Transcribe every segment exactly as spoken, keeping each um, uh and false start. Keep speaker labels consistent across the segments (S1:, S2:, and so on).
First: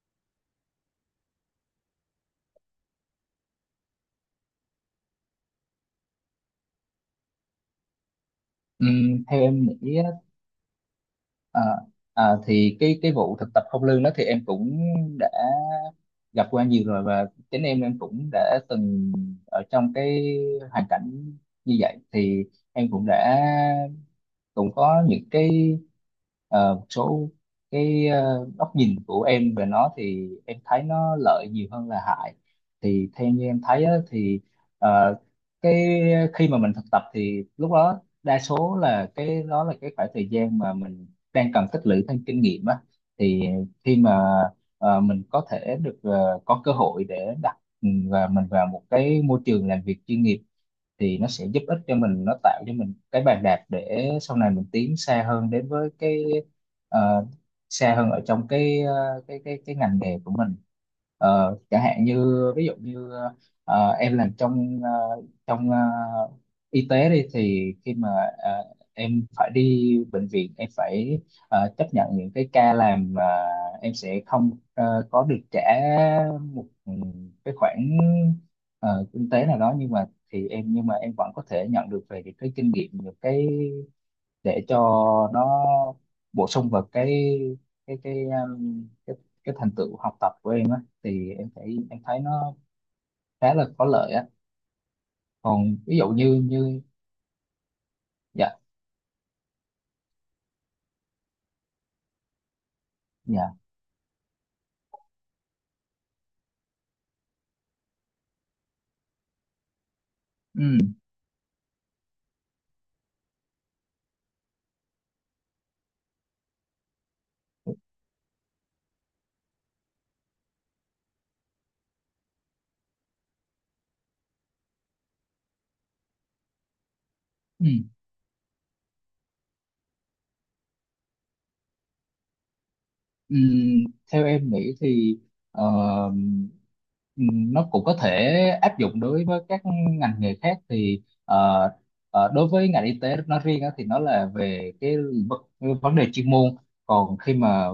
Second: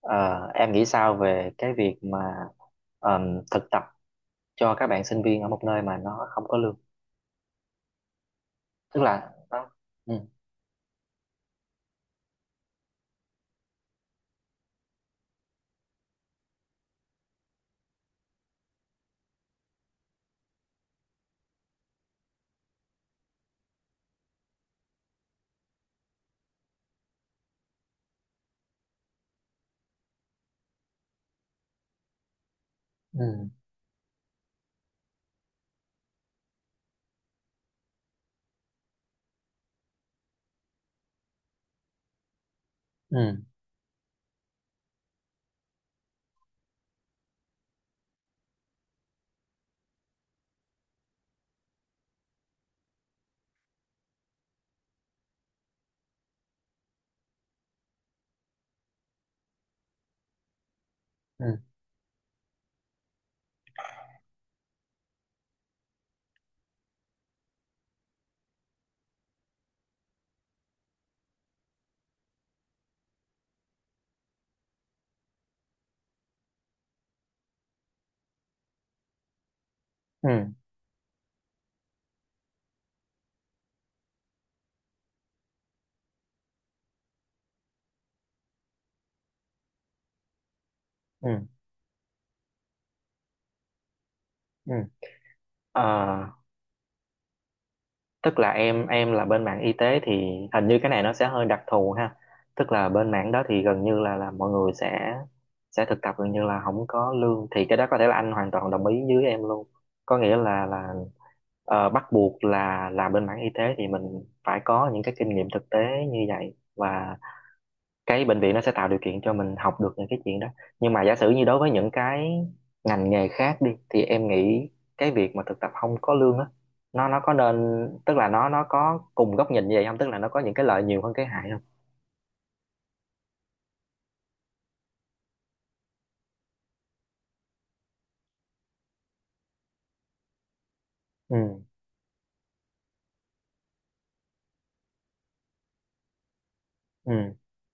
S1: Ờ, em nghĩ sao về cái việc mà ờm, thực tập cho các bạn sinh viên ở một nơi mà nó không có lương? Tức
S2: Ừm,
S1: là
S2: theo em
S1: nó...
S2: nghĩ á,
S1: ừ
S2: à, à, thì cái cái vụ thực tập không lương đó thì em cũng đã gặp qua nhiều rồi, và chính em em cũng đã từng ở trong cái hoàn cảnh như vậy. Thì em cũng đã cũng có những cái ờ, một số cái ờ, góc nhìn của em về nó, thì em thấy nó lợi nhiều hơn là hại. Thì theo như
S1: ừ
S2: em thấy á, thì ờ, cái khi mà mình thực tập thì lúc đó đa số là cái đó là cái khoảng thời gian mà mình đang cần tích lũy thêm kinh nghiệm á.
S1: ừ
S2: Thì khi mà ờ, mình có thể được ờ, có cơ hội để đặt ừ, và mình vào một cái môi trường làm việc chuyên nghiệp, thì nó sẽ giúp ích cho mình, nó tạo cho mình cái bàn đạp để sau này mình tiến xa hơn đến với cái ờ, xa hơn ở trong cái ờ, cái cái cái ngành nghề của mình.
S1: ừ
S2: Ờ, chẳng hạn như ví dụ như ờ, em làm trong ờ, trong ờ, y tế đi, thì khi mà ờ, em phải đi bệnh viện, em phải ờ, chấp nhận những cái ca làm mà em sẽ không ờ, có được trả một ừ, cái khoản ờ, kinh tế nào đó. Nhưng mà thì
S1: ừ
S2: em nhưng mà em vẫn có thể nhận được về những cái kinh nghiệm, những cái để cho nó bổ sung vào cái cái cái um, cái, cái thành tựu học tập của em á.
S1: ừ
S2: Thì em thấy em thấy nó khá là có lợi á.
S1: ừ
S2: Còn
S1: Ờ,
S2: ví dụ như như
S1: tức là
S2: Dạ,
S1: em em là bên mảng y tế thì hình như cái này nó sẽ hơi đặc thù ha. Tức là bên mảng đó
S2: dạ.
S1: thì gần như là là mọi người sẽ sẽ thực tập gần như là không có lương, thì cái đó có thể là anh hoàn toàn đồng ý với em luôn. Có nghĩa là
S2: Ừ,
S1: là ờ, bắt buộc là là bên mảng y tế thì mình phải có những cái kinh nghiệm thực tế như vậy, và cái bệnh viện nó sẽ tạo điều kiện cho mình học được những cái chuyện đó. Nhưng mà giả sử như đối với những cái ngành nghề khác đi, thì em nghĩ cái việc mà thực tập không có lương á, nó nó có nên...
S2: ừ.
S1: tức là nó nó có cùng góc nhìn như vậy không, tức là nó có những cái lợi nhiều hơn cái hại không?
S2: Ừm, Theo em nghĩ thì ờ, ừm, nó cũng có thể áp dụng đối với các ngành nghề khác. Thì
S1: ừ
S2: ờ, ờ, đối với ngành y tế nói riêng á, thì nó là về cái v- vấn đề chuyên môn. Còn
S1: ừ
S2: khi mà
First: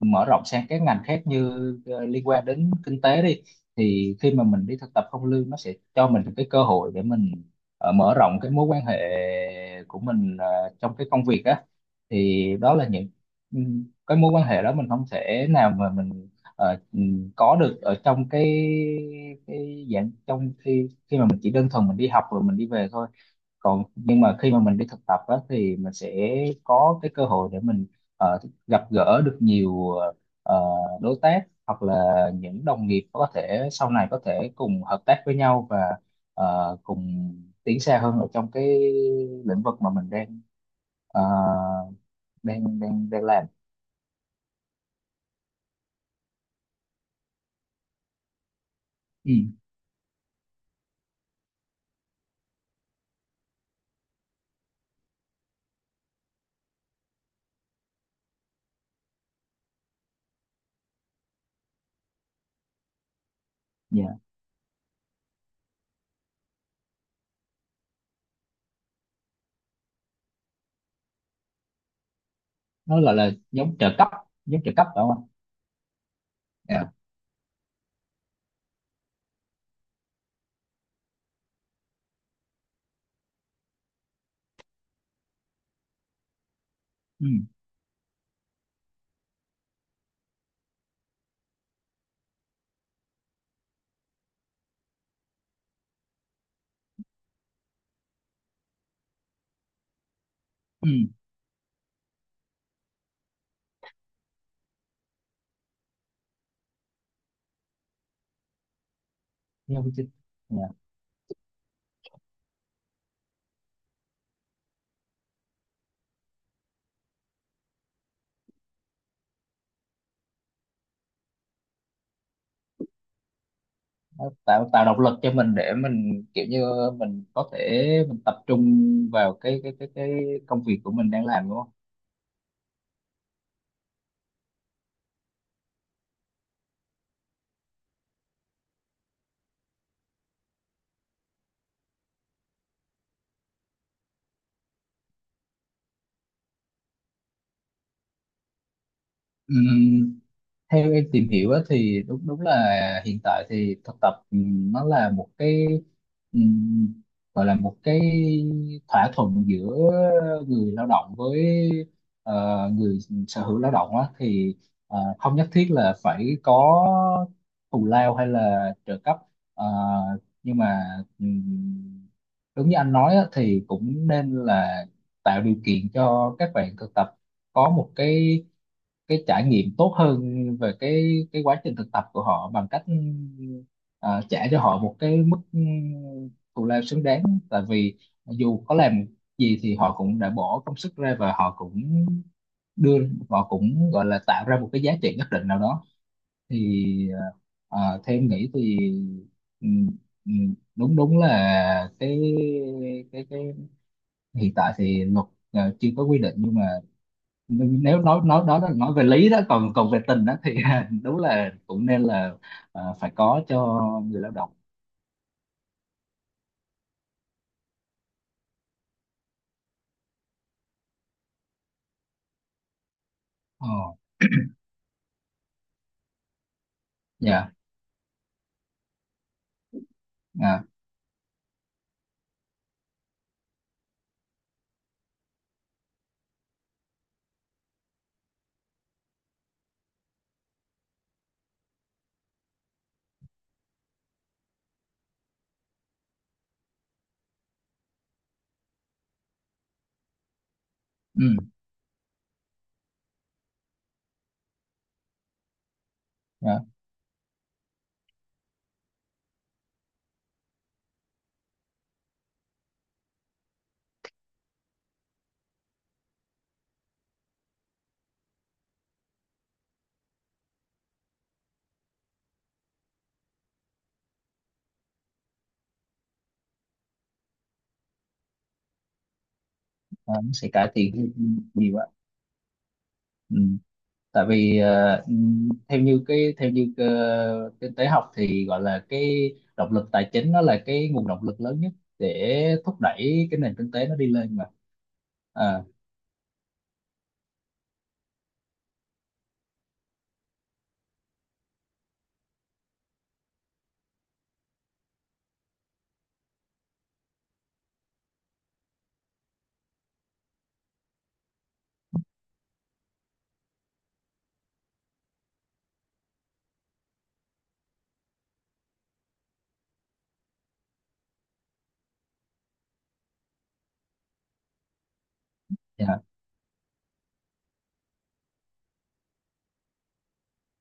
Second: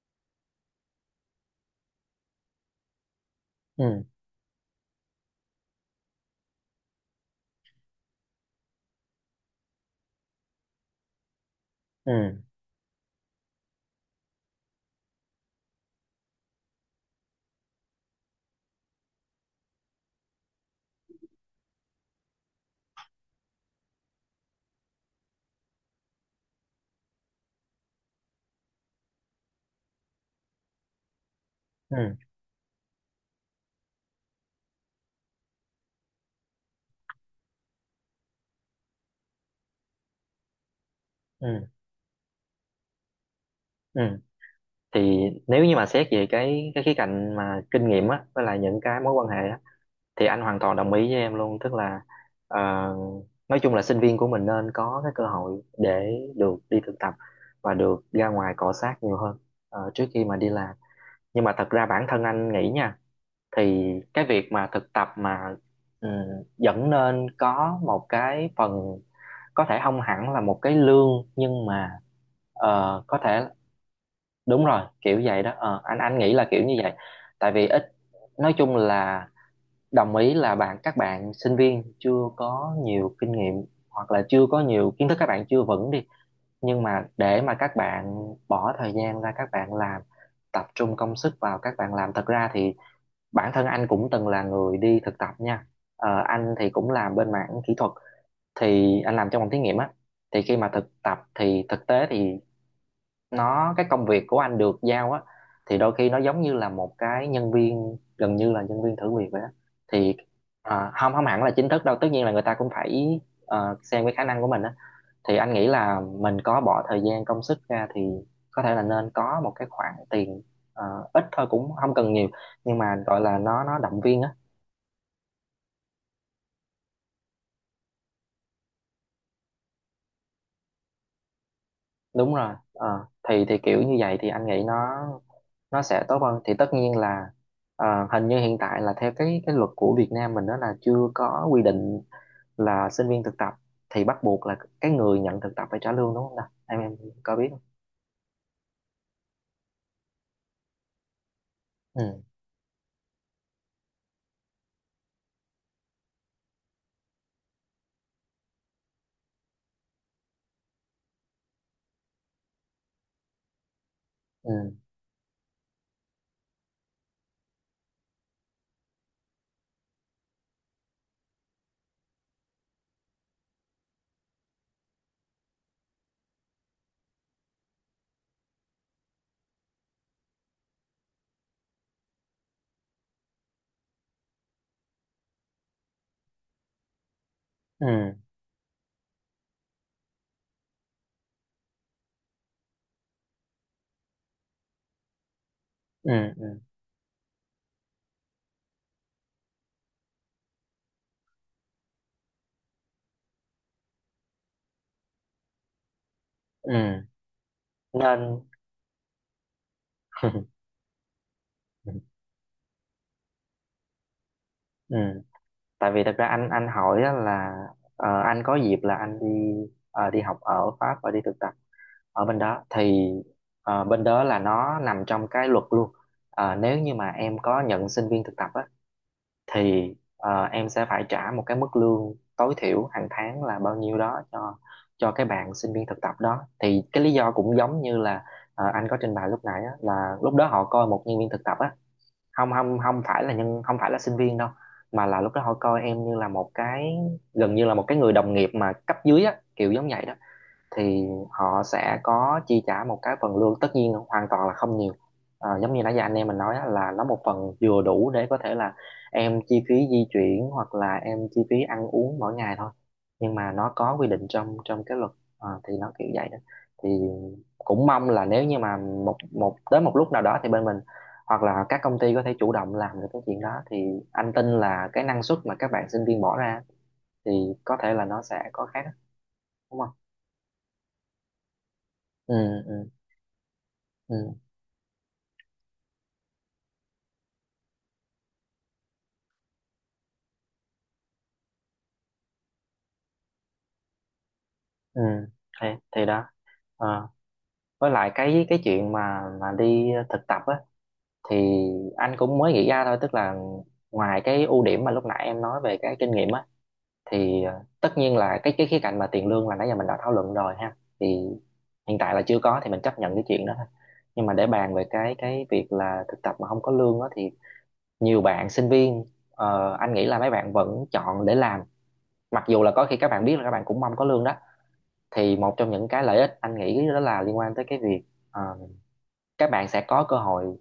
S2: mở rộng sang các ngành khác như ờ, liên quan đến kinh tế đi,
S1: ừ
S2: thì khi mà mình đi thực tập không lương, nó sẽ cho mình cái cơ hội để mình ờ, mở rộng cái mối quan hệ của mình ờ, trong cái công việc á.
S1: ừ
S2: Thì đó là những cái mối quan hệ đó mình không thể nào mà mình ờ, ừm, có được ở trong cái cái dạng, trong khi khi mà mình chỉ đơn thuần mình đi học rồi mình đi về thôi. Còn nhưng mà khi mà mình đi thực tập á, thì mình sẽ có cái cơ hội để mình ờ, gặp gỡ được nhiều ờ, đối tác hoặc là
S1: ừ
S2: những đồng nghiệp có thể sau này có thể cùng hợp tác với nhau, và ờ, cùng tiến xa hơn ở trong cái lĩnh vực mà mình đang ờ,
S1: ừ
S2: đang đang đang làm.
S1: ừ thì nếu như mà xét về cái cái khía cạnh mà kinh nghiệm á, với lại những cái mối quan
S2: Ừ.
S1: hệ á, thì anh hoàn toàn đồng ý với em luôn. Tức là ờ, nói chung là sinh viên của mình nên có cái cơ hội để được đi thực tập và được ra ngoài cọ xát nhiều hơn ờ, trước khi mà đi làm. Nhưng mà thật ra bản thân anh nghĩ nha, thì
S2: Dạ.
S1: cái việc mà thực tập mà ừ, vẫn nên có một cái phần, có thể không hẳn là một cái lương, nhưng mà
S2: Nó
S1: ờ,
S2: gọi
S1: có
S2: là
S1: thể...
S2: giống trợ cấp. Giống
S1: đúng
S2: trợ
S1: rồi,
S2: cấp phải không
S1: kiểu
S2: anh?
S1: vậy đó, ờ, anh anh nghĩ là kiểu như vậy.
S2: Dạ.
S1: Tại vì ít... nói chung là đồng ý là bạn các bạn sinh viên chưa có nhiều kinh nghiệm, hoặc là chưa có nhiều kiến thức, các bạn chưa vững đi, nhưng mà
S2: Ừ,
S1: để mà các bạn bỏ thời gian ra các bạn làm, tập trung công sức vào các bạn làm, thật ra thì bản thân anh cũng từng là người đi thực tập nha. Ờ, anh thì cũng làm bên mảng kỹ thuật, thì anh làm trong phòng thí nghiệm á, thì khi mà thực
S2: ừ.
S1: tập thì thực tế thì nó cái công việc của anh được giao á, thì đôi khi nó giống như là một cái nhân viên, gần như là nhân viên thử việc vậy đó.
S2: Giống trợ-
S1: Thì
S2: dạ.
S1: à, không, không hẳn là chính thức đâu, tất nhiên là người ta cũng phải ờ, xem cái khả năng của mình á. Thì anh nghĩ là mình có bỏ thời gian công sức ra thì có thể là nên có một cái khoản tiền, ờ, ít thôi cũng không cần nhiều, nhưng mà gọi là nó nó động viên
S2: Nó
S1: á.
S2: tạo tạo động lực cho mình để mình kiểu như mình có thể mình tập trung vào cái cái cái cái công việc của mình đang làm, đúng không?
S1: Đúng rồi. Ờ, thì thì kiểu như vậy thì anh nghĩ nó nó sẽ tốt hơn. Thì tất nhiên là ờ, hình như hiện tại là theo cái cái luật của Việt Nam mình đó là chưa có quy định là sinh viên thực tập thì bắt buộc là cái người nhận thực tập phải trả lương, đúng không nào? Em em có biết không?
S2: Ừ. Theo em tìm hiểu á, thì
S1: ừ
S2: đúng đúng là hiện tại thì thực tập ừm, nó là một cái, ừm, gọi là một cái thỏa thuận giữa người lao động với ờ, người sở hữu lao động á, thì
S1: ừ
S2: ờ, không nhất thiết là phải có thù lao hay là trợ cấp. Ờ, nhưng mà ừm, đúng như anh nói á, thì cũng nên là tạo điều kiện cho các bạn thực tập có một cái cái trải nghiệm tốt hơn về cái cái quá trình thực tập của họ bằng cách ờ, trả cho họ một cái mức ừ, thù lao xứng đáng, tại
S1: ừ
S2: vì dù có làm gì thì họ cũng đã bỏ công sức ra, và họ cũng đưa, họ cũng gọi là tạo ra một cái giá trị nhất định nào đó.
S1: ừ ừ
S2: Thì ờ, ờ, theo em nghĩ thì ừm, ừm, đúng đúng là cái cái cái hiện tại thì luật ờ, chưa có quy định. Nhưng mà
S1: ừ
S2: nếu nói
S1: nên
S2: nói đó là nói về lý đó, còn còn về tình đó thì đúng là cũng nên là ờ, phải có cho người lao động.
S1: ừ. Tại vì thật ra anh anh hỏi á là ờ, anh có dịp là anh đi ờ, đi học ở Pháp và đi thực tập ở bên đó. Thì ờ,
S2: Ờ.
S1: bên đó là nó nằm trong cái luật luôn. Ờ, nếu như mà em
S2: Dạ.
S1: có nhận sinh viên thực tập á, thì ờ,
S2: À.
S1: em sẽ phải trả một cái mức lương tối thiểu hàng tháng là bao nhiêu đó cho cho cái bạn sinh viên thực tập đó. Thì cái lý do cũng giống như là ờ, anh có trình bày lúc nãy á, là lúc đó họ coi một nhân viên thực tập á, không không không phải là nhân... không phải là sinh viên đâu, mà là lúc đó họ coi em như là một cái, gần như là một cái người đồng nghiệp mà cấp dưới á, kiểu giống vậy đó. Thì
S2: Ừ.
S1: họ sẽ có chi trả một cái phần lương, tất nhiên hoàn toàn là không nhiều. Ờ, giống như nãy giờ anh em mình nói
S2: Dạ.
S1: là nó một phần vừa đủ để có thể là em chi phí di chuyển, hoặc là em chi phí ăn uống mỗi ngày thôi, nhưng mà nó có quy định trong trong cái luật. Ờ, thì nó kiểu vậy đó. Thì cũng mong là nếu như mà một một tới một lúc nào đó thì bên mình hoặc là các công ty có thể chủ động làm được cái chuyện đó, thì anh tin là cái năng suất mà các bạn sinh viên bỏ ra thì có thể là nó sẽ có khác, đúng không?
S2: Ờ, nó sẽ cải thiện cái- nhiều quá.
S1: ừ ừ
S2: Ừ. Tại
S1: ừ
S2: vì ờ, ừ, theo như cái theo như cái, kinh tế học thì gọi là cái động lực tài chính, nó là cái nguồn động lực lớn nhất để thúc đẩy cái nền kinh tế nó đi lên mà.
S1: ừ
S2: À.
S1: thì, thì đó. Ờ. Với lại cái cái chuyện mà mà đi thực tập á, thì anh cũng mới nghĩ ra thôi, tức là ngoài cái ưu điểm mà lúc nãy em nói về cái kinh nghiệm á, thì ờ, tất nhiên là cái cái khía cạnh mà tiền lương là nãy giờ mình đã thảo luận rồi ha, thì hiện tại là chưa có thì mình chấp nhận cái chuyện đó thôi. Nhưng mà để bàn về cái cái việc là thực tập mà không có lương á, thì nhiều bạn sinh viên, ờ, anh nghĩ là mấy bạn vẫn chọn để làm, mặc dù là có khi các bạn biết là các bạn cũng mong có lương đó. Thì một trong những
S2: Dạ.
S1: cái lợi ích anh nghĩ đó là liên quan tới cái việc ờ, các bạn sẽ có cơ hội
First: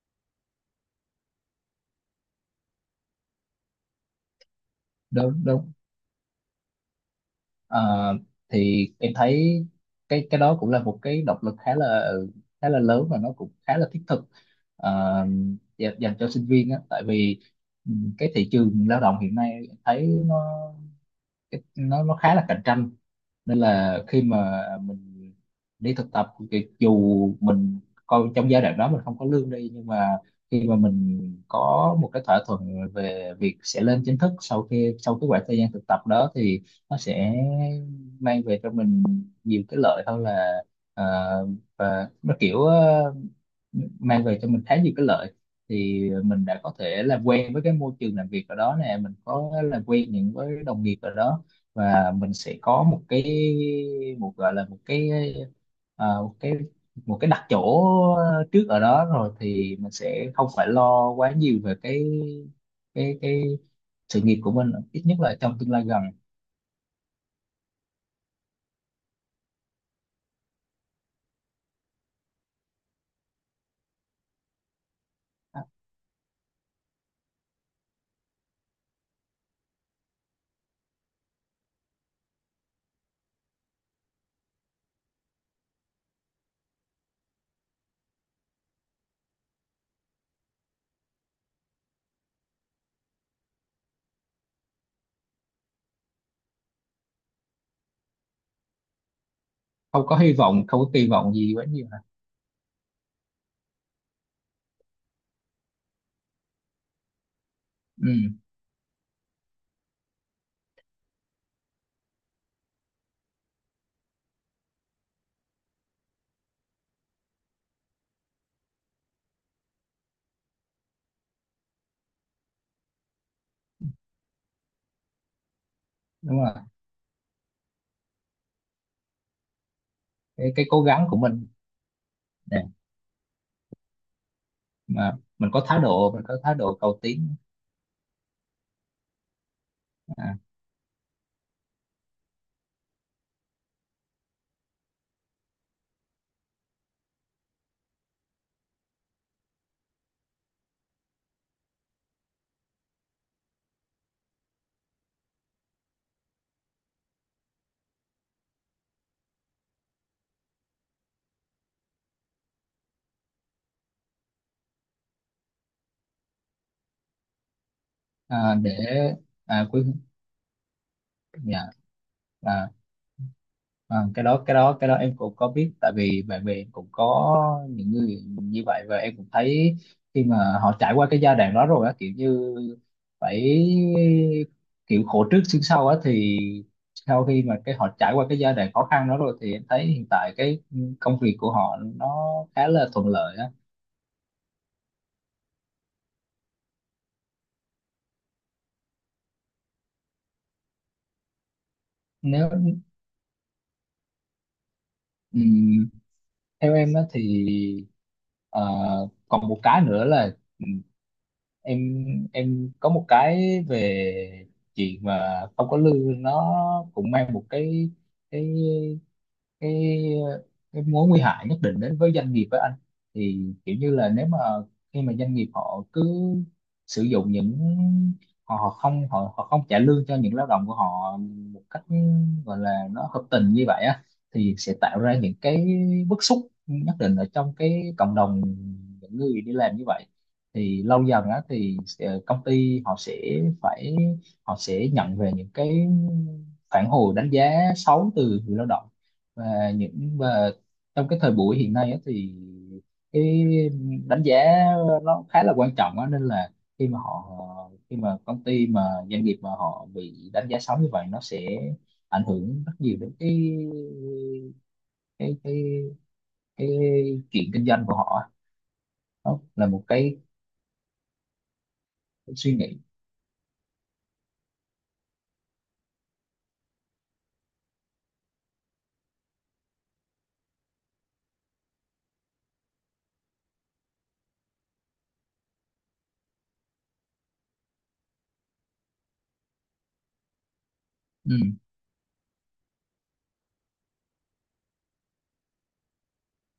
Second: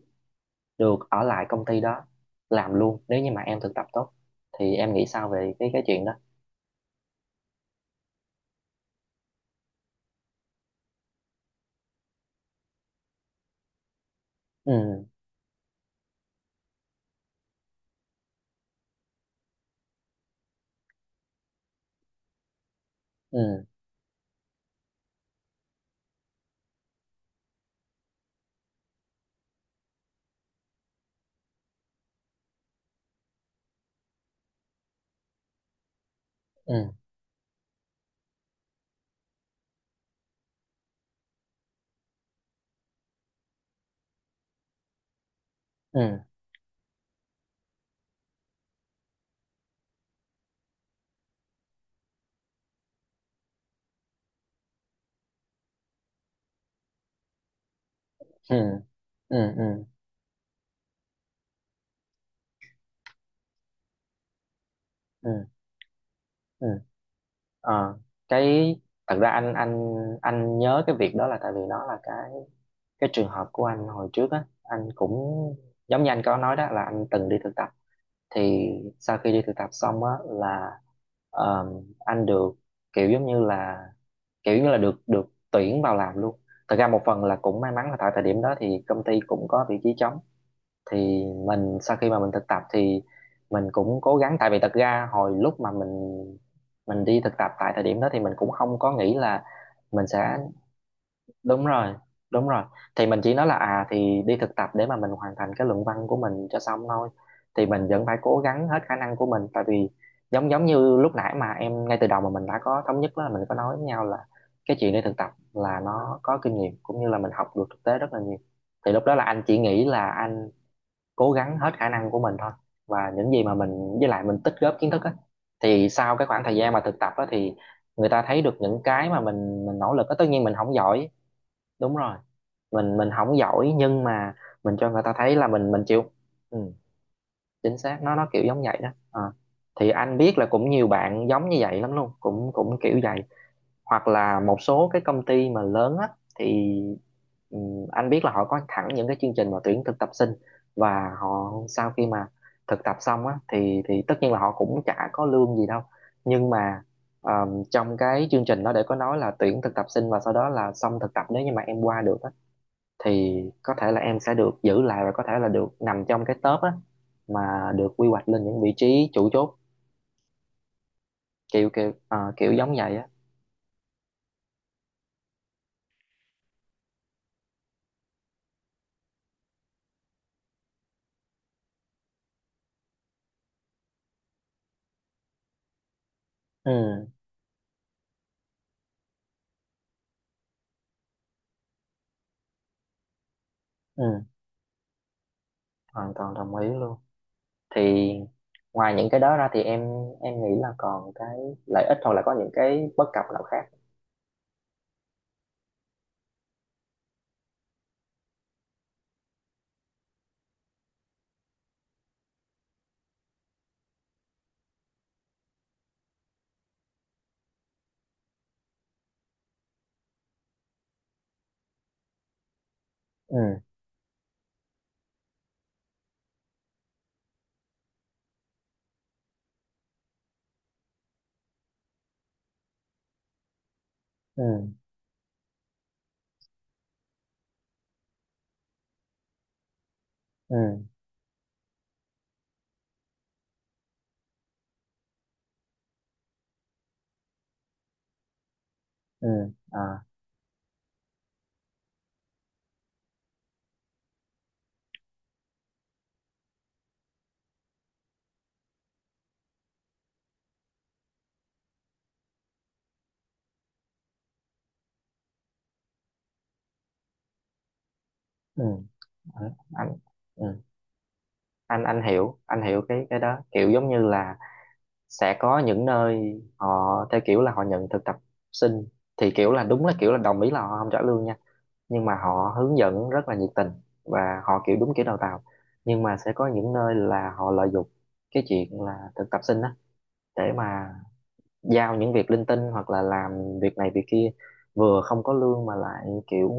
S1: được ở lại công ty đó làm luôn nếu như mà em thực tập tốt. Thì em nghĩ sao
S2: Đúng,
S1: về cái
S2: đúng.
S1: cái chuyện đó?
S2: Ờ, thì em thấy cái cái đó cũng là một cái động lực khá là khá là lớn, và nó cũng khá là thiết thực. ờ,
S1: Ừ
S2: dạ- Dành cho sinh viên á, tại vì ừ, cái thị trường lao động hiện nay em thấy nó nó nó khá là cạnh tranh. Nên
S1: ừ
S2: là khi mà mình đi thực tập thì dù mình coi trong giai đoạn đó mình không có lương đi, nhưng mà khi mà mình có một cái thỏa thuận về việc sẽ lên chính thức sau khi sau cái khoảng thời gian thực tập đó thì
S1: ừ
S2: nó sẽ mang về cho mình nhiều cái lợi hơn là ờ, và nó kiểu ờ, mang về cho mình khá nhiều cái lợi. Thì
S1: ừ
S2: ờ, mình đã có thể làm quen với cái môi trường làm việc ở đó nè, mình có làm quen những với đồng nghiệp ở đó, và mình sẽ có một cái một, gọi là một cái, à, một cái một cái đặt chỗ
S1: ừ
S2: trước ở đó rồi,
S1: ừ
S2: thì
S1: ừ
S2: mình sẽ không phải lo quá nhiều về cái cái cái sự nghiệp của mình, ít nhất
S1: ừ
S2: là trong tương lai gần.
S1: ừ Ờ, cái thật ra anh anh anh nhớ cái việc đó là tại vì nó là cái cái trường hợp của anh hồi trước á. Anh cũng giống như anh có nói đó, là anh từng đi thực tập, thì sau khi đi thực tập xong á là ờm, anh được kiểu giống như là, kiểu như là được được tuyển vào làm luôn. Thật ra một phần là cũng may mắn là tại thời điểm đó thì công ty cũng có vị trí trống. Thì mình sau khi mà mình thực tập thì mình cũng cố gắng, tại vì thật ra hồi lúc mà mình mình đi thực tập tại thời điểm đó thì mình cũng không có nghĩ là
S2: Không
S1: mình
S2: có hy
S1: sẽ...
S2: vọng, không có kỳ vọng gì
S1: đúng
S2: quá nhiều
S1: rồi,
S2: hả?
S1: đúng rồi. Thì mình chỉ nói là à thì đi thực tập để mà mình hoàn thành cái luận văn của mình cho xong thôi, thì mình vẫn phải cố
S2: Ừ.
S1: gắng hết khả năng của mình. Tại vì giống giống như lúc nãy mà em, ngay từ đầu mà mình đã có thống nhất đó, là mình có nói với nhau là cái chuyện đi thực tập là nó có kinh nghiệm cũng như là mình học được thực tế rất là nhiều. Thì lúc đó là anh chỉ nghĩ là anh cố gắng hết khả năng của mình thôi, và những gì mà mình, với lại mình tích góp kiến thức á, thì sau cái
S2: Đúng
S1: khoảng
S2: rồi.
S1: thời gian mà thực tập á thì người ta thấy được những cái mà mình mình nỗ lực á, tất nhiên
S2: Cái,
S1: mình
S2: cái
S1: không
S2: cố gắng
S1: giỏi.
S2: của mình,
S1: Đúng rồi. mình mình không giỏi, nhưng mà mình cho người ta
S2: mà
S1: thấy là
S2: mình có
S1: mình
S2: thái
S1: mình chịu.
S2: độ mình có thái
S1: Ừ,
S2: độ cầu tiến.
S1: chính xác, nó nó kiểu giống vậy đó. Ờ. Thì anh
S2: à,
S1: biết là cũng nhiều bạn giống như vậy lắm luôn, cũng cũng kiểu vậy. Hoặc là một số cái công ty mà lớn á, thì ừ, anh biết là họ có thẳng những cái chương trình mà tuyển thực tập sinh, và họ sau khi mà thực tập xong á thì thì tất nhiên là họ cũng chả có lương gì đâu. Nhưng mà ờ, trong cái chương trình đó để có nói là tuyển thực tập sinh và sau đó là xong thực tập, nếu như mà em qua được á thì có thể là em sẽ được giữ lại, và có thể là được nằm trong cái top á, mà được quy hoạch lên
S2: à,
S1: những vị
S2: để
S1: trí chủ chốt,
S2: à, quý Dạ.
S1: kiểu kiểu ờ, kiểu
S2: à,
S1: giống vậy á.
S2: à, cái đó cái đó cái đó em cũng có biết, tại vì bạn bè em cũng có những người như vậy, và em cũng thấy khi mà họ trải qua cái giai đoạn đó rồi á, kiểu như phải, kiểu khổ trước sướng sau á, thì
S1: ừ
S2: sau khi mà cái họ trải qua cái giai đoạn khó khăn đó rồi thì em thấy hiện tại cái công việc của họ nó khá là thuận lợi á.
S1: ừ Hoàn toàn đồng ý luôn. Thì ngoài những cái đó ra thì em em nghĩ là còn cái lợi ích hoặc là có những
S2: nếu
S1: cái bất cập nào khác?
S2: ừ, Theo em á thì ờ, còn một cái nữa là ừ, em em có một cái về chuyện mà không có lương, nó cũng mang một cái cái cái cái mối nguy hại nhất định đến với doanh nghiệp, với anh. Thì
S1: ừ
S2: kiểu như là nếu mà khi mà doanh nghiệp họ cứ sử dụng những, họ, họ không họ, họ không trả lương cho những lao động của họ một cách gọi là nó hợp tình như vậy á,
S1: ừ
S2: thì sẽ tạo ra những cái bức xúc nhất định ở trong cái cộng đồng những người đi làm như vậy.
S1: ừ
S2: Thì lâu dần á thì sẽ- công ty họ sẽ phải họ sẽ nhận về những cái phản hồi đánh giá xấu từ người lao động.
S1: ừ
S2: Và
S1: à
S2: những và trong cái thời buổi hiện nay á, thì cái đánh giá nó khá là quan trọng á, nên là khi mà họ khi mà công ty mà doanh nghiệp mà họ bị đánh giá xấu như vậy, nó sẽ ảnh hưởng rất nhiều đến cái cái cái cái chuyện kinh doanh của họ á.
S1: ừ
S2: Đó là một
S1: anh
S2: cái
S1: ừ. anh anh hiểu,
S2: suy
S1: anh
S2: nghĩ.
S1: hiểu cái cái đó, kiểu giống như là sẽ có những nơi họ theo kiểu là họ nhận thực tập sinh, thì kiểu là đúng, là kiểu là đồng ý là họ không trả lương nha, nhưng mà họ hướng dẫn rất là nhiệt tình và họ kiểu đúng kiểu đào tạo. Nhưng mà sẽ có những nơi là họ lợi dụng cái chuyện là thực tập sinh á để mà
S2: Ừ.
S1: giao những việc linh tinh, hoặc là làm việc này việc kia, vừa không có lương mà lại kiểu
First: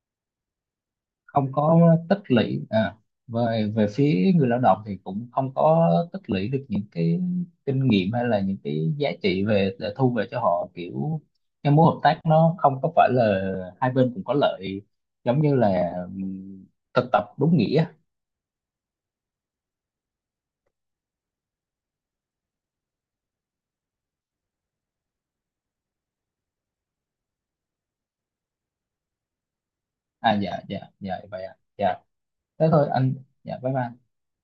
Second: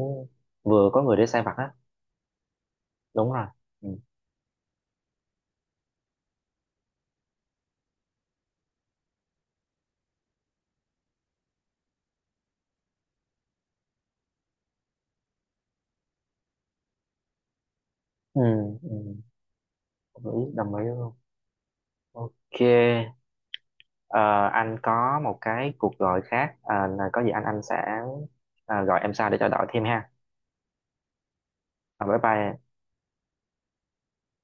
S1: vừa có người để sai
S2: Không
S1: vặt á.
S2: có tích lũy. à,
S1: Đúng rồi.
S2: về Về
S1: Ừ,
S2: phía người lao động thì cũng không có tích lũy được những cái kinh nghiệm hay là những cái giá trị về để thu về cho họ. Kiểu cái mối hợp tác nó không có phải là hai bên cùng có lợi, giống như là ừm, thực tập đúng nghĩa.
S1: ừ. ừ. Đồng ý, đồng ý luôn. Ok. Ờ, anh có một cái cuộc gọi khác. Ờ, là có gì anh anh sẽ ờ, gọi em sau để trao đổi thêm ha.
S2: À, dạ, dạ, dạ, vậy ạ. Dạ.
S1: Ờ, bye bye.
S2: Thế thôi anh. Dạ. Bye bye.